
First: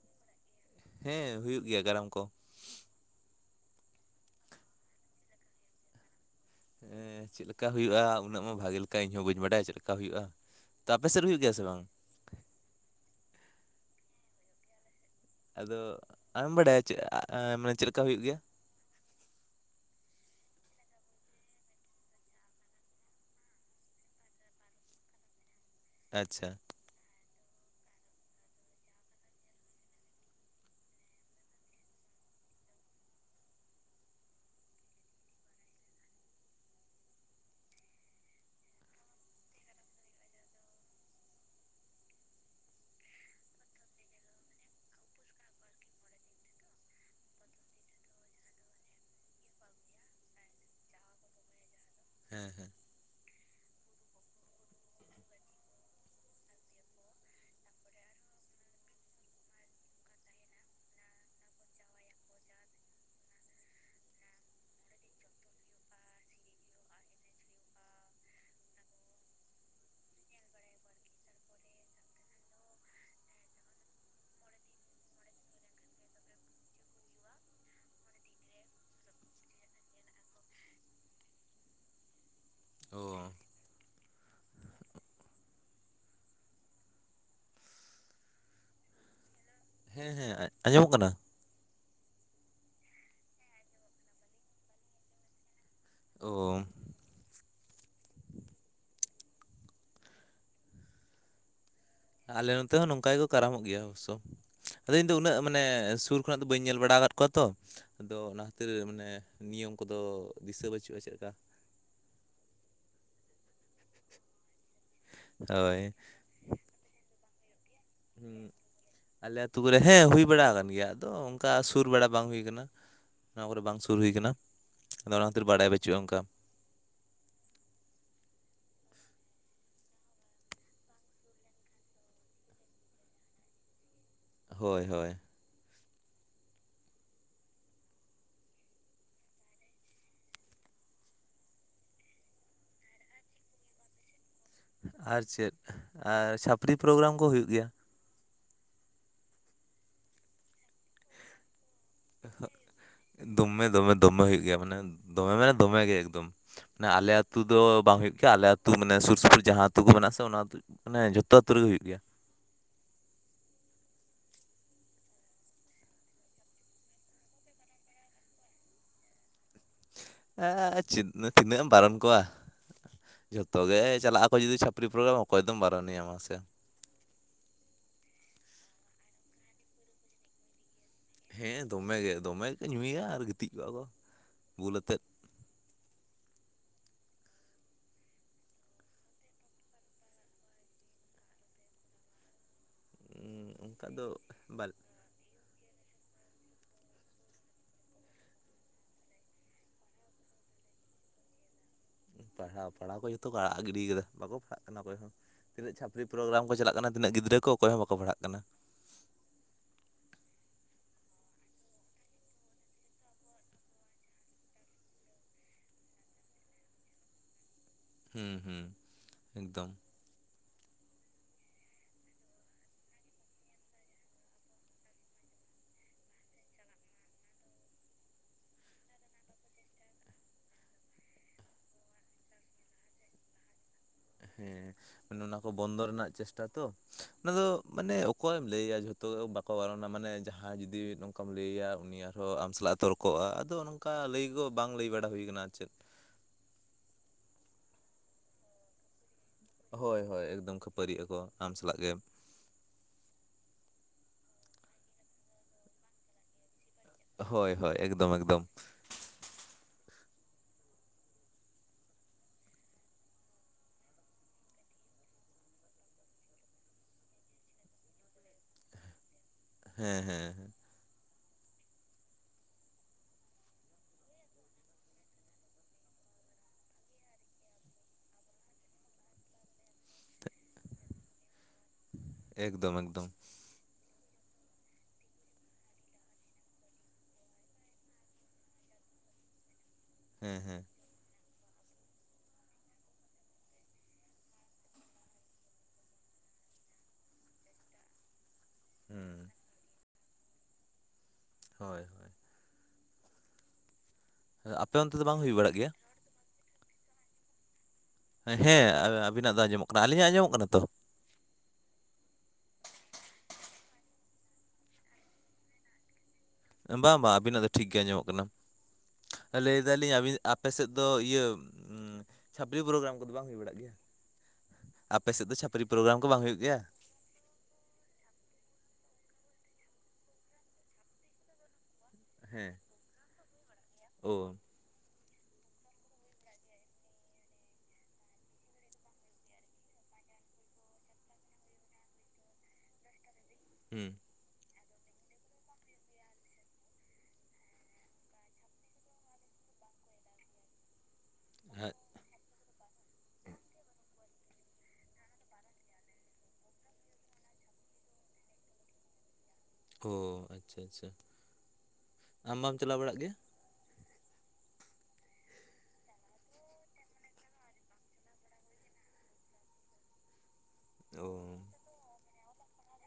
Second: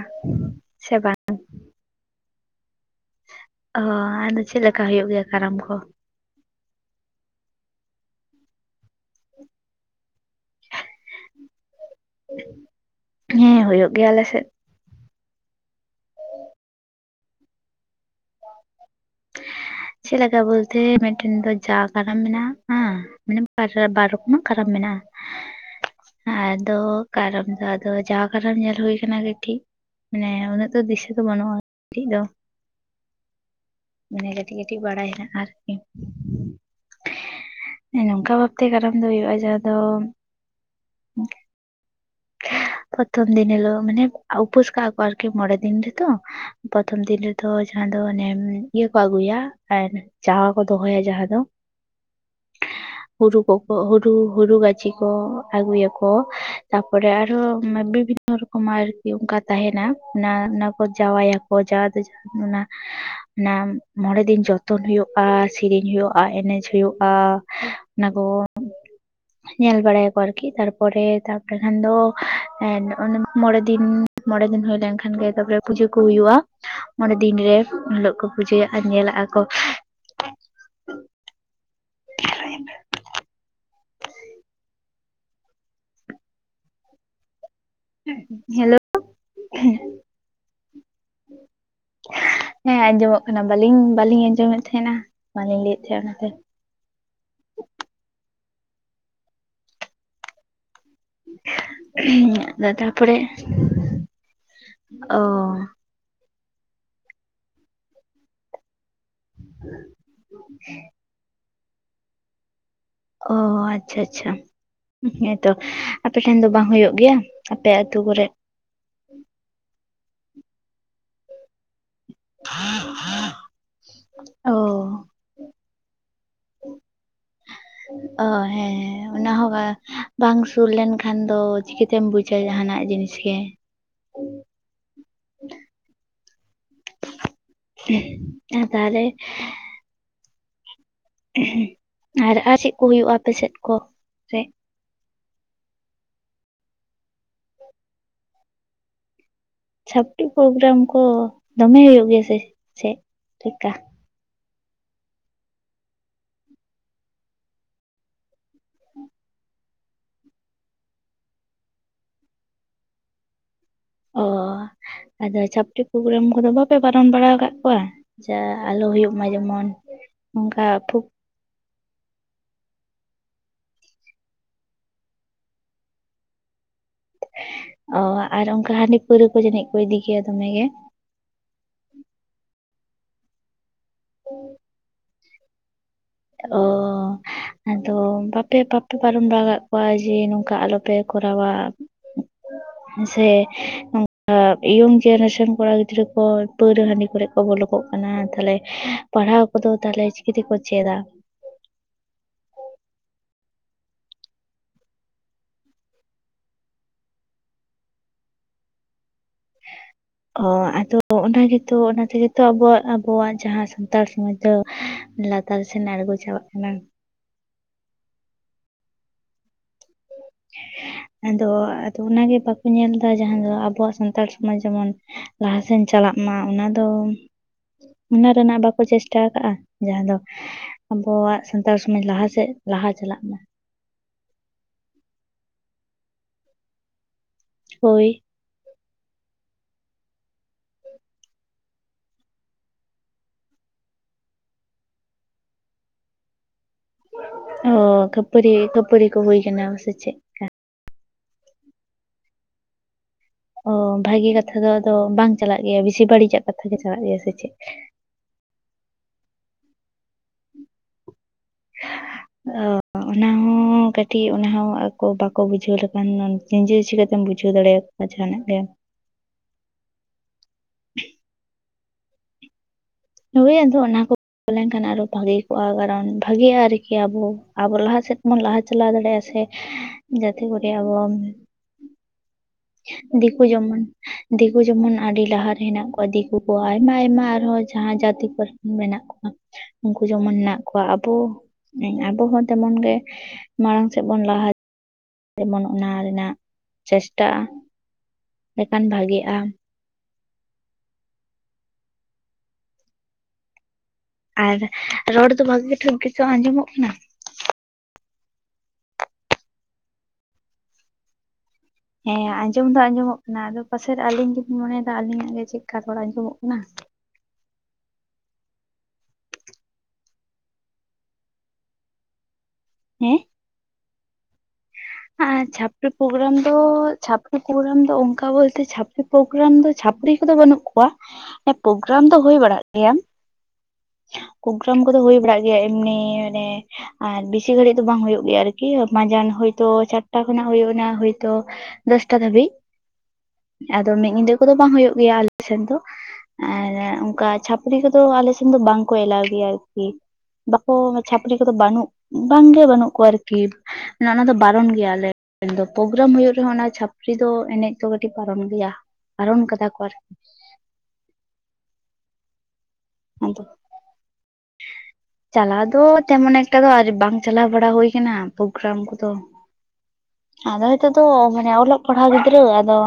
Speaker 1: ᱥᱮ ᱵᱟᱝ?
Speaker 2: ᱦᱮᱸ ᱦᱩᱭᱩᱜ ᱜᱮᱭᱟ ᱠᱟᱨᱟᱢ ᱠᱚ
Speaker 1: ᱚ ᱟᱫᱚ ᱪᱮᱫ ᱞᱮᱠᱟ ᱦᱩᱭᱩᱜ ᱜᱮᱭᱟ ᱠᱟᱨᱟᱢ ᱠᱚ
Speaker 2: ᱦᱮᱸ ᱪᱮᱫ ᱞᱮᱠᱟ ᱦᱩᱭᱩᱜᱼᱟ ᱩᱱᱟᱹᱜ ᱢᱟ ᱵᱷᱟᱜᱮ ᱞᱮᱠᱟ ᱤᱧ ᱢᱟ ᱵᱟᱹᱧ ᱵᱟᱰᱟᱭᱟ ᱪᱮᱫ ᱞᱮᱠᱟ ᱦᱩᱭᱩᱜᱼᱟ ᱛᱚ ᱟᱯᱮ ᱥᱮᱫ ᱦᱩᱭᱩᱜ ᱜᱮᱭᱟ ᱥᱮ ᱵᱟᱝ?
Speaker 1: ᱦᱮᱸ ᱦᱳᱭᱳᱜ ᱜᱮᱭᱟ ᱟᱞᱮ ᱥᱮᱫ
Speaker 2: ᱟᱫᱚ ᱟᱢᱮᱢ ᱵᱟᱰᱟᱭᱟ ᱪᱮᱫ ᱢᱟᱱᱮ ᱪᱮᱫ ᱞᱮᱠᱟ ᱦᱩᱭᱩᱜ ᱜᱮᱭᱟ?
Speaker 1: ᱪᱮᱫ ᱞᱮᱠᱟ ᱵᱚᱞᱛᱮ ᱢᱤᱫᱴᱮᱱ ᱫᱚ ᱡᱟ ᱠᱟᱨᱟᱢ ᱢᱮᱱᱟᱜᱼᱟ ᱢᱟᱱᱮ ᱵᱟᱨ ᱵᱟᱨ ᱨᱚᱠᱚᱢᱟᱜ ᱠᱟᱨᱟᱢ ᱢᱮᱱᱟᱜᱼᱟ
Speaker 2: ᱟᱪᱪᱷᱟ
Speaker 1: ᱟᱫᱚ ᱠᱟᱨᱟᱢ ᱫᱚ ᱟᱫᱚ ᱡᱟᱣᱟ ᱠᱟᱨᱟᱢ ᱧᱮᱞ ᱦᱩᱭ ᱠᱟᱱᱟ ᱠᱟᱹᱴᱤᱡ ᱢᱟᱱᱮ ᱩᱱᱟᱹᱜ ᱫᱚ ᱫᱤᱥᱟᱹ ᱫᱚ ᱵᱟᱹᱱᱩᱜᱼᱟ ᱠᱟᱹᱴᱤᱡ ᱫᱚ ᱢᱟᱱᱮ ᱠᱟᱹᱴᱤᱡ ᱠᱟᱹᱴᱤᱡ ᱵᱟᱲᱟᱭ ᱦᱮᱱᱟᱜᱼᱟ ᱟᱨᱠᱤ ᱱᱚᱝᱠᱟ ᱵᱷᱟᱵᱛᱮ ᱠᱟᱨᱟᱢ ᱫᱚ ᱦᱩᱭᱩᱜᱼᱟ ᱡᱟᱦᱟᱸ ᱫᱚ [unintelligible] ᱯᱨᱚᱛᱷᱚᱢ ᱫᱤᱱ ᱦᱤᱞᱳᱜ ᱢᱟᱱᱮ ᱩᱯᱟᱹᱥ ᱠᱟᱜ ᱟᱠᱚ ᱠᱚ ᱟᱨᱠᱤ ᱢᱚᱲᱮ ᱫᱤᱱ ᱨᱮ ᱛᱚ ᱯᱨᱚᱛᱷᱚᱢ ᱫᱤᱱ ᱨᱮ ᱛᱚ ᱡᱟᱦᱟᱸ ᱫᱚ ᱤᱭᱟᱹ ᱠᱚ ᱟᱹᱜᱩᱭᱟ ᱟᱨ ᱡᱟᱣᱟ ᱠᱚ ᱫᱚᱦᱚᱭᱟ ᱡᱟᱦᱟᱸ ᱫᱚ
Speaker 2: ᱦᱮᱸ ᱦᱮᱸ
Speaker 1: ᱦᱩᱨᱩ ᱠᱚᱠᱚ ᱦᱩᱨᱩ ᱦᱩᱨᱩ ᱜᱟᱹᱪᱷᱤ ᱠᱚ ᱟᱹᱜᱩᱭᱟᱠᱚ ᱛᱟᱯᱚᱨᱮ ᱟᱨᱦᱚᱸ ᱵᱤᱵᱷᱤᱱᱚ ᱨᱚᱠᱚᱢᱟᱜ ᱟᱨᱠᱤ ᱚᱱᱠᱟ ᱛᱟᱦᱮᱱᱟ ᱚᱱᱟ ᱚᱱᱟ ᱠᱚ ᱡᱟᱣᱟᱭᱟᱠᱚ ᱡᱟᱣ ᱫᱚ ᱚᱱᱟ ᱚᱱᱟ ᱢᱚᱬᱮ ᱫᱤᱱ ᱡᱚᱛᱚᱱ ᱦᱩᱭᱩᱜᱼᱟ ᱥᱮᱨᱮᱧ ᱦᱩᱭᱩᱜᱼᱟ ᱮᱱᱮᱡ ᱦᱩᱭᱩᱜᱼᱟ ᱚᱱᱟ ᱠᱚ ᱧᱮᱞ ᱵᱟᱲᱟᱭᱟᱠᱚ ᱟᱨᱠᱤ ᱛᱟᱨᱯᱚᱨᱮ ᱮᱰᱮ ᱠᱷᱟᱱ ᱫᱚ ᱮᱸᱫ ᱢᱚᱲᱮ ᱫᱤᱱ ᱢᱚᱲᱮ ᱫᱤᱱ ᱦᱩᱭ ᱞᱮᱱᱠᱷᱟᱱ ᱜᱮ ᱛᱟᱯᱚᱨᱮ ᱯᱩᱡᱟᱹ ᱠᱚ ᱦᱩᱭᱩᱜᱼᱟ ᱢᱳᱬᱮ ᱫᱤᱱ ᱨᱮ ᱩᱱᱦᱤᱞᱳᱜ ᱠᱚ ᱯᱩᱡᱟᱹᱭᱟ ᱟᱨ ᱧᱮᱞᱟᱜ ᱟᱠᱚ [unintelligible]
Speaker 2: ᱚᱻ
Speaker 1: ᱦᱮ ᱦᱮᱞᱳ ᱮᱸᱦᱮᱸ
Speaker 2: ᱦᱮᱸ ᱦᱮᱸ ᱟᱸᱡᱚᱢᱚᱜ ᱠᱟᱱᱟ
Speaker 1: ᱦᱮᱸ ᱟᱸᱡᱚᱢᱚᱜ ᱠᱟᱱᱟ ᱵᱟᱞᱤᱧ ᱵᱟᱞᱤᱧ ᱟᱸᱡᱚᱢᱮᱫ ᱛᱟᱦᱮᱸᱱᱟ, ᱵᱟᱞᱤᱧ ᱞᱟᱹᱭᱮᱫ ᱛᱟᱦᱮᱸ ᱱᱟ ᱚᱱᱟᱛᱮ
Speaker 2: ᱚ ᱟᱞᱮ
Speaker 1: ᱚᱱᱟᱛᱮ
Speaker 2: ᱱᱚᱱᱛᱮ ᱦᱚᱸ ᱱᱚᱝᱠᱟ
Speaker 1: ᱛᱟᱨᱯᱚᱨᱮ
Speaker 2: ᱜᱮᱠᱚ ᱠᱟᱨᱟᱢᱚᱜ ᱜᱮᱭᱟ ᱚᱵᱚᱥᱥᱚ, ᱟᱫᱚ ᱤᱧᱫᱚ
Speaker 1: ᱚ
Speaker 2: ᱩᱱᱟᱹᱜ ᱢᱟᱱᱮ ᱥᱩᱨᱼᱼ ᱠᱷᱚᱱᱟᱜ ᱫᱚ ᱵᱟᱹᱧ ᱧᱮᱞ ᱵᱟᱲᱟ ᱠᱟᱫ ᱠᱚᱣᱟ ᱛᱚ ᱟᱫᱚ ᱚᱱᱟ ᱠᱷᱟᱹᱛᱤᱨ ᱢᱟᱱᱮᱼᱼ ᱱᱤᱭᱚᱢ ᱠᱚᱫᱚ ᱫᱤᱥᱟᱹ ᱵᱟᱹᱪᱩᱜᱼᱟ ᱪᱮᱫ ᱠᱟ
Speaker 1: ᱚ ᱟᱪᱪᱷᱟ ᱟᱪᱪᱷᱟ ᱦᱮᱸᱛᱚ,
Speaker 2: ᱦᱳᱭ
Speaker 1: ᱟᱯᱮᱴᱷᱮᱱ ᱫᱚ ᱵᱟᱝ ᱦᱩᱭᱩᱜ ᱜᱮᱭᱟ? ᱟᱯᱮ ᱟᱹᱛᱩᱼᱼ
Speaker 2: ᱦᱩᱸ ᱟᱞᱮ ᱟᱛᱩ ᱠᱚᱨᱮ ᱦᱮᱸ ᱚᱱᱠᱟ ᱦᱩᱭ ᱵᱟᱲᱟ ᱠᱟᱱ ᱜᱮᱭᱟ ᱟᱫᱚ ᱚᱱᱠᱟ ᱥᱩᱨ ᱵᱟᱲᱟᱼᱼ ᱵᱟᱝ ᱦᱩᱭ ᱠᱟᱱᱟ ᱱᱚᱣᱟ ᱠᱚᱨᱮ ᱵᱟᱝ ᱥᱩᱨ ᱦᱩᱭ ᱠᱟᱱᱟ
Speaker 1: ᱚ
Speaker 2: ᱟᱫᱚ ᱚᱱᱟ ᱠᱷᱟᱹᱛᱤᱨ ᱵᱟᱲᱟᱭ ᱵᱟᱪᱩᱜᱼᱟ ᱚᱝᱠᱟ᱾
Speaker 1: ᱚ ᱦᱮᱸ ᱦᱮᱸ ᱚᱱᱟ ᱦᱚᱸ ᱵᱟ, ᱵᱟᱝ ᱥᱩᱨ ᱞᱮᱱᱠᱷᱟᱱ ᱫᱚ ᱪᱤᱠᱟᱹᱛᱮᱢ ᱵᱩᱡᱷᱟᱹᱣᱼᱼ ᱥᱮ ᱡᱟᱦᱟᱱᱟᱜ ᱡᱤᱱᱤᱥ ᱜᱮ
Speaker 2: ᱦᱳᱭ ᱦᱳᱭ
Speaker 1: ᱩᱸᱢ ᱟᱸ ᱛᱟᱦᱞᱮ ᱼᱼ ᱩᱸᱦᱩ ᱟᱨ ᱟᱨ ᱪᱮᱫ ᱠᱚ ᱦᱩᱭᱩᱜᱼᱟ ᱟᱯᱮᱥᱮᱫ ᱠᱚ ᱨᱮ?
Speaker 2: ᱟᱨ ᱪᱮᱫ ᱟᱨ ᱪᱷᱟᱹᱯᱨᱤ ᱯᱨᱳᱜᱨᱟᱢ ᱠᱚ ᱦᱩᱭᱩᱜ ᱜᱮᱭᱟ
Speaker 1: ᱪᱷᱟᱯᱨᱤ ᱯᱨᱳᱜᱨᱟᱢ ᱠᱚ ᱫᱚᱢᱮ ᱦᱩᱭᱩᱜ ᱜᱮᱭᱟ ᱥᱮ, ᱥᱮ ᱪᱮᱫᱠᱟ?
Speaker 2: ᱫᱚᱢᱮ ᱫᱚᱢᱮ ᱫᱚᱢᱮ ᱦᱩᱭᱩᱜ ᱜᱮᱭᱟ ᱢᱟᱱᱮ ᱫᱚᱢᱮ ᱢᱟᱱᱮ ᱫᱚᱢᱮ ᱜᱮ ᱮᱠᱫᱚᱢ ᱢᱟᱱᱮ ᱟᱞᱮ ᱟᱹᱛᱩ ᱫᱚ ᱵᱟᱝ ᱦᱩᱭᱩᱜ ᱜᱮᱭᱟ ᱟᱞᱮ ᱟᱹᱛᱩ ᱢᱟᱱᱮ ᱥᱩᱨ ᱥᱩᱯᱩᱨ ᱡᱟᱦᱟᱸ ᱟᱹᱛᱩ ᱠᱚ ᱢᱮᱱᱟᱜ ᱟᱥᱮ ᱚᱱᱟ ᱟᱹᱛᱩᱼᱼ ᱢᱟᱱᱮ ᱡᱚᱛᱚ ᱟᱛᱩ ᱨᱮᱜᱮ ᱦᱩᱭᱩᱜ ᱜᱮᱭᱟ
Speaker 1: ᱚᱻᱚ ᱟᱫᱚ ᱪᱷᱟᱯᱨᱤ ᱯᱨᱳᱜᱨᱟᱢ ᱠᱚᱫᱚ ᱵᱟᱯᱮ ᱵᱟᱨᱚᱱ ᱵᱟᱲᱟ ᱠᱟᱫ ᱠᱚᱣᱟ, ᱡᱟ ᱟᱞᱚ ᱦᱩᱭᱩᱜ ᱢᱟ ᱡᱮᱢᱚᱱ ᱚᱱᱠᱟ
Speaker 2: ᱟᱸ
Speaker 1: ᱯᱷᱩᱠ
Speaker 2: ᱪᱮᱫ ᱛᱤᱱᱟᱹᱜ ᱮᱢ ᱵᱟᱨᱚᱱ ᱠᱚᱣᱟ ᱡᱷᱚᱛᱚ ᱜᱮ ᱪᱟᱞᱟᱜᱼᱟ ᱠᱚ ᱡᱩᱫᱤ ᱪᱷᱟᱹᱯᱨᱤ ᱯᱨᱳᱜᱨᱟᱢ ᱚᱠᱚᱭ ᱫᱚᱢ ᱵᱟᱨᱚᱱᱮᱭᱟ ᱢᱟᱥᱮ
Speaker 1: ᱚ ᱟᱨ ᱚᱝᱠᱟ ᱦᱟᱺᱰᱤ ᱯᱟᱹᱣᱨᱟᱹ ᱠᱚ ᱡᱟᱹᱱᱤᱡ ᱠᱚ ᱤᱫᱤ ᱜᱮᱭᱟ ᱫᱚᱢᱮ ᱜᱮ?
Speaker 2: ᱦᱮᱸ ᱫᱚᱢᱮ ᱜᱮ, ᱫᱚᱢᱮ ᱠᱚ ᱧᱩᱭᱟ ᱟᱨ ᱜᱤᱛᱤᱡ ᱠᱚᱜᱼᱟ ᱠᱚ ᱵᱩᱞᱟᱛᱮᱫ
Speaker 1: ᱚᱻᱚ ᱟᱫᱚ ᱵᱟᱯᱮ ᱵᱟᱯᱮ ᱵᱟᱨᱚᱱ ᱵᱟᱲᱟ ᱠᱟᱜ ᱠᱚᱣᱟ ᱡᱮ ᱱᱚᱝᱠᱟ ᱟᱞᱚᱯᱮ ᱠᱚᱨᱟᱣᱟ ᱥᱮ
Speaker 2: ᱩᱸ ᱚᱱᱠᱟ ᱫᱚ
Speaker 1: ᱱᱚᱝᱠᱟ
Speaker 2: ᱵᱟᱞ
Speaker 1: ᱤᱭᱚᱝ ᱡᱮᱱᱟᱨᱮᱥᱚᱱ ᱠᱚᱲᱟ ᱜᱤᱫᱽᱨᱟᱹ ᱠᱚ ᱯᱟᱹᱣᱨᱟᱹ ᱦᱟᱺᱰᱤ ᱠᱚᱨᱮᱜ ᱠᱚ ᱵᱚᱞᱚ ᱠᱚᱜ ᱠᱟᱱᱟ ᱛᱟᱞᱦᱮ ᱪᱮᱫᱼᱼ ᱯᱟᱲᱦᱟᱣ ᱠᱚᱫᱚ ᱛᱟᱦᱞᱮ ᱪᱤᱠᱟᱹ ᱛᱮᱠᱚ ᱪᱮᱫᱟ?
Speaker 2: ᱯᱟᱲᱦᱟᱣ ᱯᱟᱲᱦᱟᱣ ᱠᱚ ᱡᱚᱛᱚ ᱠᱚ ᱟᱲᱟᱜ ᱜᱤᱰᱤ ᱠᱟᱫᱟ ᱵᱟᱠᱚ ᱯᱟᱲᱦᱟᱜ ᱠᱟᱱᱟ ᱚᱠᱚᱭ ᱦᱚᱸ ᱛᱤᱱᱟᱹ ᱪᱷᱟᱯᱨᱤ ᱯᱨᱳᱜᱨᱟᱢ ᱠᱚ ᱪᱟᱞᱟᱜ ᱠᱟᱱᱟ ᱛᱤᱱᱟᱹᱜ ᱜᱤᱫᱽᱨᱟᱹ ᱠᱚ ᱚᱠᱚᱭ ᱦᱚᱸ ᱵᱟᱠᱚ ᱯᱟᱲᱦᱟᱜ ᱠᱟᱱᱟ
Speaker 1: [inaudible] ᱚ ᱟᱫᱚ ᱚᱱᱟ ᱜᱮᱛᱚ ᱚᱱᱟ ᱛᱮᱜᱮ ᱛᱚ ᱟᱵᱚᱣᱟᱜ ᱟᱵᱚᱣᱟᱜ ᱡᱟᱦᱟᱸ ᱥᱟᱱᱛᱟᱲ ᱥᱚᱢᱟᱡᱽ ᱫᱚᱼᱼ ᱞᱟᱛᱟᱨ ᱥᱮᱱ ᱟᱬᱜᱚ ᱪᱟᱵᱟᱜ ᱠᱟᱱᱟ
Speaker 2: ᱦᱩᱸ ᱦᱩᱸ ᱮᱠᱫᱚᱢ
Speaker 1: [inaudible] ᱟᱫᱚ ᱟᱫᱚ ᱚᱱᱟᱜᱮ ᱵᱟᱠᱚ ᱧᱮᱞ ᱫᱟ ᱡᱟᱦᱟᱸ ᱫᱚ ᱟᱵᱚᱣᱟᱜ ᱥᱟᱱᱛᱟᱲ ᱥᱚᱢᱟᱡᱽ ᱡᱚᱢᱚᱱᱼᱼ ᱞᱟᱦᱟᱥᱮᱱ ᱪᱟᱞᱟᱜ ᱢᱟ ᱚᱱᱟ ᱫᱚᱼᱼ ᱚᱱᱟ ᱨᱮᱱᱟᱜ ᱵᱟᱠᱚ ᱪᱮᱥᱴᱟ ᱠᱟᱜᱼᱟ ᱡᱟᱦᱟᱸ ᱫᱚᱼᱼ ᱟᱵᱚᱣᱟᱜ ᱥᱟᱱᱛᱟᱲ ᱥᱚᱢᱟᱡᱽ ᱞᱟᱦᱟ ᱥᱮᱫ ᱞᱟᱦᱟ ᱪᱟᱞᱟᱜ ᱢᱟ
Speaker 2: ᱦᱮᱸ ᱢᱟᱱᱮ ᱚᱱᱟ ᱠᱚ ᱵᱚᱱᱫᱚ ᱨᱮᱱᱟᱜ ᱪᱮᱥᱴᱟ ᱛᱚ, ᱚᱱᱟ ᱫᱚ ᱢᱟᱱᱮ
Speaker 1: ᱦᱳᱭ
Speaker 2: ᱚᱠᱚᱭᱮᱢ ᱞᱟᱹᱭᱟᱭᱟ ᱡᱚᱛᱚᱼᱼ ᱛᱚ ᱵᱟᱠᱚ ᱵᱟᱨᱚᱱᱟ ᱢᱟᱱᱮ ᱡᱟᱦᱟᱸᱭ ᱡᱩᱫᱤ ᱱᱚᱝᱠᱟᱢ ᱞᱟᱹᱭᱟᱭᱟ ᱩᱱᱤ ᱟᱨᱦᱚᱸ ᱟᱢ ᱥᱟᱞᱟᱜ ᱛᱚᱨᱠᱚᱜᱼᱟ ᱟᱫᱚ ᱱᱚᱝᱼᱼ ᱠᱟ ᱞᱟᱹᱭ ᱠᱚ ᱵᱟᱝ ᱞᱟᱹᱭ ᱵᱟᱲᱟ ᱦᱩᱭᱠᱟᱱᱟ ᱟᱨ ᱪᱮᱫ
Speaker 1: ᱚ ᱠᱷᱟᱹᱯᱟᱹᱨᱤ ᱠᱷᱟᱹᱯᱟᱹᱨᱤ ᱠᱚ ᱦᱩᱭᱼᱼ
Speaker 2: ᱦᱳᱭ ᱦᱳᱭ ᱮᱠᱫᱚᱢ ᱠᱷᱟᱹᱯᱟᱹᱨᱤᱜ ᱟᱠᱚ ᱟᱢ ᱥᱟᱞᱟᱜ ᱜᱮ
Speaker 1: ᱚ ᱵᱷᱟᱜᱤ ᱠᱟᱛᱷᱟ ᱫᱚ ᱟᱫᱚ ᱵᱟᱝ ᱪᱟᱞᱟᱜ ᱜᱮᱭᱟ ᱵᱤᱥᱤ ᱵᱟᱹᱲᱤᱡᱟᱜ ᱠᱟᱛᱷᱟ ᱜᱮ ᱪᱟᱞᱟᱜ ᱜᱮᱭᱟ ᱥᱮ
Speaker 2: ᱦᱳᱭ
Speaker 1: ᱪᱮᱫ?
Speaker 2: ᱦᱳᱭ ᱮᱠᱫᱚᱢ ᱮᱠᱫᱚᱢ
Speaker 1: ᱚᱻᱚ ᱚᱱᱟ ᱦᱚᱸ ᱠᱟᱹᱴᱤᱡ ᱚᱱᱟ ᱦᱚᱸ ᱟᱠᱚ ᱵᱟᱠᱚ ᱵᱩᱡᱷᱟᱹᱣ ᱞᱮᱠᱷᱟᱱ ᱱᱤᱡᱮ ᱪᱤᱠᱟᱹ ᱛᱮᱢ ᱵᱩᱡᱷᱟᱹᱣ ᱫᱟᱲᱮ ᱟ ᱡᱟᱦᱟᱱᱟᱜ ᱜᱮ
Speaker 2: ᱦᱮᱸ ᱦᱮᱸ ᱦᱮ
Speaker 1: ᱦᱳᱭ ᱟᱫᱚ ᱚᱱᱟ ᱠᱚ ᱞᱮᱝ ᱠᱷᱟᱱ ᱟᱨᱚ ᱵᱷᱟᱹᱜᱤ ᱠᱚᱜᱼᱟ ᱠᱟᱨᱚᱱ ᱵᱷᱟᱜᱤᱼᱟ ᱟᱨᱠᱤ ᱟᱵᱚ ᱟᱵᱚ ᱞᱟᱦᱟ ᱥᱮᱫ ᱵᱚᱱ ᱞᱟᱦᱟ ᱪᱟᱞᱟᱣ ᱫᱟᱲᱮᱭᱟᱜᱼᱟ ᱥᱮ ᱡᱟᱛᱮ ᱠᱚᱨᱮ ᱟᱵᱚᱱ
Speaker 2: ᱮᱠᱫᱚᱢ ᱮᱠᱫᱚᱢ
Speaker 1: ᱠᱩ ᱡᱮᱢᱚᱱ ᱫᱤᱠᱩ ᱡᱮᱢᱚᱱ ᱟᱹᱰᱤ ᱞᱟᱦᱟ ᱨᱮ ᱦᱮᱱᱟᱜ ᱠᱚᱣᱟ ᱫᱤᱠᱩ ᱠᱚ ᱟᱭᱢᱟ ᱟᱭᱢᱟ ᱟᱨᱦᱚ ᱡᱟᱦᱟ ᱡᱟᱛᱤ ᱠᱚᱨᱮ ᱢᱮᱱᱟᱜ ᱠᱚᱣᱟ ᱩᱱᱠᱩ ᱡᱮᱢᱚᱱ
Speaker 2: ᱦᱮᱸ
Speaker 1: ᱱᱟᱜ
Speaker 2: ᱦᱮᱸ
Speaker 1: ᱠᱚᱣᱟ ᱟᱵᱚ ᱦᱩᱸ ᱟᱵᱚ ᱦᱚᱸ ᱛᱮᱢᱚᱱ ᱜᱮ ᱢᱟᱲᱟᱝ ᱥᱮᱫ ᱵᱚᱱ ᱞᱟᱦᱟ ᱡᱮᱢᱚᱱ ᱚᱱᱟ ᱨᱮᱱᱟᱜ ᱪᱮᱥᱴᱟᱜᱼᱟ ᱞᱮᱠᱷᱟᱱ
Speaker 2: ᱦᱩᱸ
Speaker 1: ᱵᱷᱟᱜᱤᱜᱼᱟ
Speaker 2: ᱦᱳᱭ ᱦᱳᱭ
Speaker 1: ᱟᱨ
Speaker 2: ᱟᱯᱮ ᱚᱱᱛᱮ ᱵᱟᱝ ᱦᱩᱭ
Speaker 1: ᱨᱚᱲ ᱫᱚ
Speaker 2: ᱵᱟᱲᱟᱜ ᱜᱮᱭᱟ
Speaker 1: ᱵᱷᱟᱜᱤ ᱴᱷᱤᱠ ᱜᱮᱪᱚ ᱟᱡᱚᱢᱚᱜ ᱠᱟᱱᱟ
Speaker 2: ᱦᱮ ᱟᱨ ᱟᱵᱤᱱᱟᱜ ᱫᱚ ᱟᱸᱡᱚᱢᱚᱜ ᱠᱟᱱᱟ ᱟᱹᱞᱤᱧᱟᱜ ᱟᱸᱡᱚᱢᱚᱜ ᱠᱟᱱᱟ ᱛᱚ
Speaker 1: ᱦᱮ ᱟᱸᱡᱚᱢ ᱫᱚ ᱟᱸᱡᱚᱢᱚᱜ ᱠᱟᱱᱟ ᱟᱫᱚ ᱯᱟᱥᱮᱫ ᱟᱞᱤᱧ ᱜᱮᱞᱤᱧ ᱢᱚᱱᱮᱫᱟ ᱟᱞᱤᱧᱟᱜ ᱜᱮ ᱪᱮᱫᱠᱟ ᱨᱚᱲ ᱟᱸᱡᱚᱢᱚᱜ ᱠᱟᱱᱟ
Speaker 2: ᱵᱟ ᱵᱟ ᱟᱵᱤᱱᱟ ᱴᱷᱤᱠ ᱜᱮ ᱟᱡᱚᱢᱚᱜ ᱠᱟᱱᱟ ᱞᱟᱹᱭ ᱫᱟᱞᱤᱧ ᱟᱵᱤᱱ ᱟᱯᱮ ᱥᱮᱫ ᱫᱚ ᱤᱭᱟᱹ ᱪᱷᱟᱯᱨᱤ ᱯᱨᱳᱜᱨᱟᱢ ᱠᱚᱫᱚ
Speaker 1: ᱦᱮᱸ
Speaker 2: ᱵᱟᱝ ᱦᱩᱭ ᱵᱟᱲᱟᱜ ᱜᱮᱭᱟ ᱟᱯᱮ ᱥᱮᱫ ᱫᱚ
Speaker 1: ᱟᱨ
Speaker 2: ᱪᱷᱟᱹᱯᱨᱤ
Speaker 1: ᱪᱷᱟᱯᱨᱤ
Speaker 2: ᱯᱨᱳᱜᱨᱟᱢ ᱠᱚ ᱵᱟᱝ
Speaker 1: ᱯᱨᱳᱜᱽᱨᱟᱢ
Speaker 2: ᱦᱩᱭᱩᱜ
Speaker 1: ᱫᱚ
Speaker 2: ᱜᱮᱭᱟ?
Speaker 1: ᱪᱷᱟᱯ ᱯᱳᱜᱽᱨᱟᱢ ᱫᱚ ᱚᱝᱠᱟ ᱵᱚᱞᱛᱮ ᱪᱷᱟᱯᱨᱤ ᱯᱨᱳᱜᱨᱟᱢ ᱫᱚ ᱪᱷᱟᱹᱯᱨᱤ ᱠᱚᱫᱚ ᱵᱟᱹᱱᱩᱜ ᱠᱚᱣᱟ ᱯᱨᱳᱽᱨᱟᱢ ᱫᱚ ᱦᱳᱭ
Speaker 2: ᱦᱮᱸ
Speaker 1: ᱵᱟᱲᱟᱜ ᱜᱮᱭᱟ
Speaker 2: ᱚ
Speaker 1: ᱯᱳᱜᱽᱨᱟᱢ ᱠᱚᱫᱚ ᱦᱩᱭ ᱵᱟᱲᱟᱜ ᱜᱮᱭᱟ ᱮᱢᱱᱤ ᱚᱱᱮ ᱟᱨ ᱵᱮᱥᱤ ᱜᱷᱟᱹᱲᱤᱡ ᱫᱚ ᱵᱟᱝ ᱦᱩᱭᱩᱜ ᱜᱮᱭᱟ ᱟᱨᱠᱤ ᱢᱟᱡᱟᱱ ᱦᱳᱭ ᱛᱚ ᱪᱟᱨᱴᱟ ᱠᱷᱚᱱᱟᱜ ᱦᱩᱭᱩᱜ ᱱᱟᱜ ᱦᱳᱭᱛᱳ ᱫᱚᱥᱴᱟ ᱫᱷᱟᱹᱵᱤᱡ ᱟᱫᱚ
Speaker 2: ᱦᱩᱸ
Speaker 1: ᱢᱤᱫ ᱧᱤᱫᱟᱹ ᱠᱚᱫᱚ ᱵᱟᱝ ᱦᱩᱭᱩᱜ ᱜᱮᱭᱟ ᱟᱞᱮ ᱥᱮᱱ ᱫᱚ ᱟᱨ ᱚᱝᱠᱟ ᱪᱷᱟᱹᱯᱨᱤ ᱠᱚᱫᱚ ᱟᱞᱮ ᱥᱮᱱ ᱫᱚ ᱵᱟᱝᱠᱚ ᱮᱞᱟᱣ ᱜᱮᱭᱟ ᱟᱨᱠᱤ ᱵᱟᱠᱚ ᱪᱷᱟᱯᱨᱤ ᱠᱚᱫᱚ
Speaker 2: ᱟᱡ
Speaker 1: ᱵᱟᱹᱱᱩᱜ ᱵᱟᱝᱜᱮ ᱵᱟᱹᱱᱩᱜ ᱠᱚᱣᱟ ᱟᱨᱠᱤ ᱚᱱᱟ ᱫᱚ ᱵᱟᱨᱚᱱ ᱜᱮᱭᱟ ᱟᱞᱮ ᱥᱮᱱ ᱫᱚ ᱯᱨᱳᱽᱨᱟᱢ ᱦᱩᱭᱩᱜ ᱨᱮᱦᱚ ᱚᱱᱟ ᱪᱷᱟᱹᱯᱨᱤ ᱫᱚ ᱮᱱᱮᱡ ᱫᱚ ᱠᱟᱹᱴᱤᱡ ᱵᱟᱨᱚᱱ ᱜᱮᱭᱟ ᱵᱟᱨᱚᱱ ᱠᱟᱛᱟ
Speaker 2: ᱚ ᱟᱪᱪᱷᱟ ᱟᱪᱪᱷᱟ ᱟᱢ ᱵᱟᱢ ᱪᱟᱞᱟᱣ ᱵᱟᱲᱟᱜ ᱜᱮᱭᱟ
Speaker 1: ᱟᱫᱚ ᱪᱟᱞᱟᱣ ᱫᱚ ᱛᱮᱢᱚᱱ ᱮᱠᱴᱟ ᱫᱚ ᱟᱨ ᱵᱟᱝ ᱪᱟᱞᱟᱣ ᱵᱟᱲᱟ ᱦᱩᱭ ᱠᱟᱱᱟ ᱯᱨᱳᱜᱨᱟᱢ ᱠᱚᱫᱚ ᱟᱫᱚ ᱱᱤᱛᱚᱜ ᱫᱚ
Speaker 2: ᱚ
Speaker 1: ᱢᱟᱱᱮ ᱚᱞᱚᱜ ᱯᱟᱲᱦᱟᱣ ᱜᱤᱫᱽᱨᱟᱹ ᱟᱫᱚ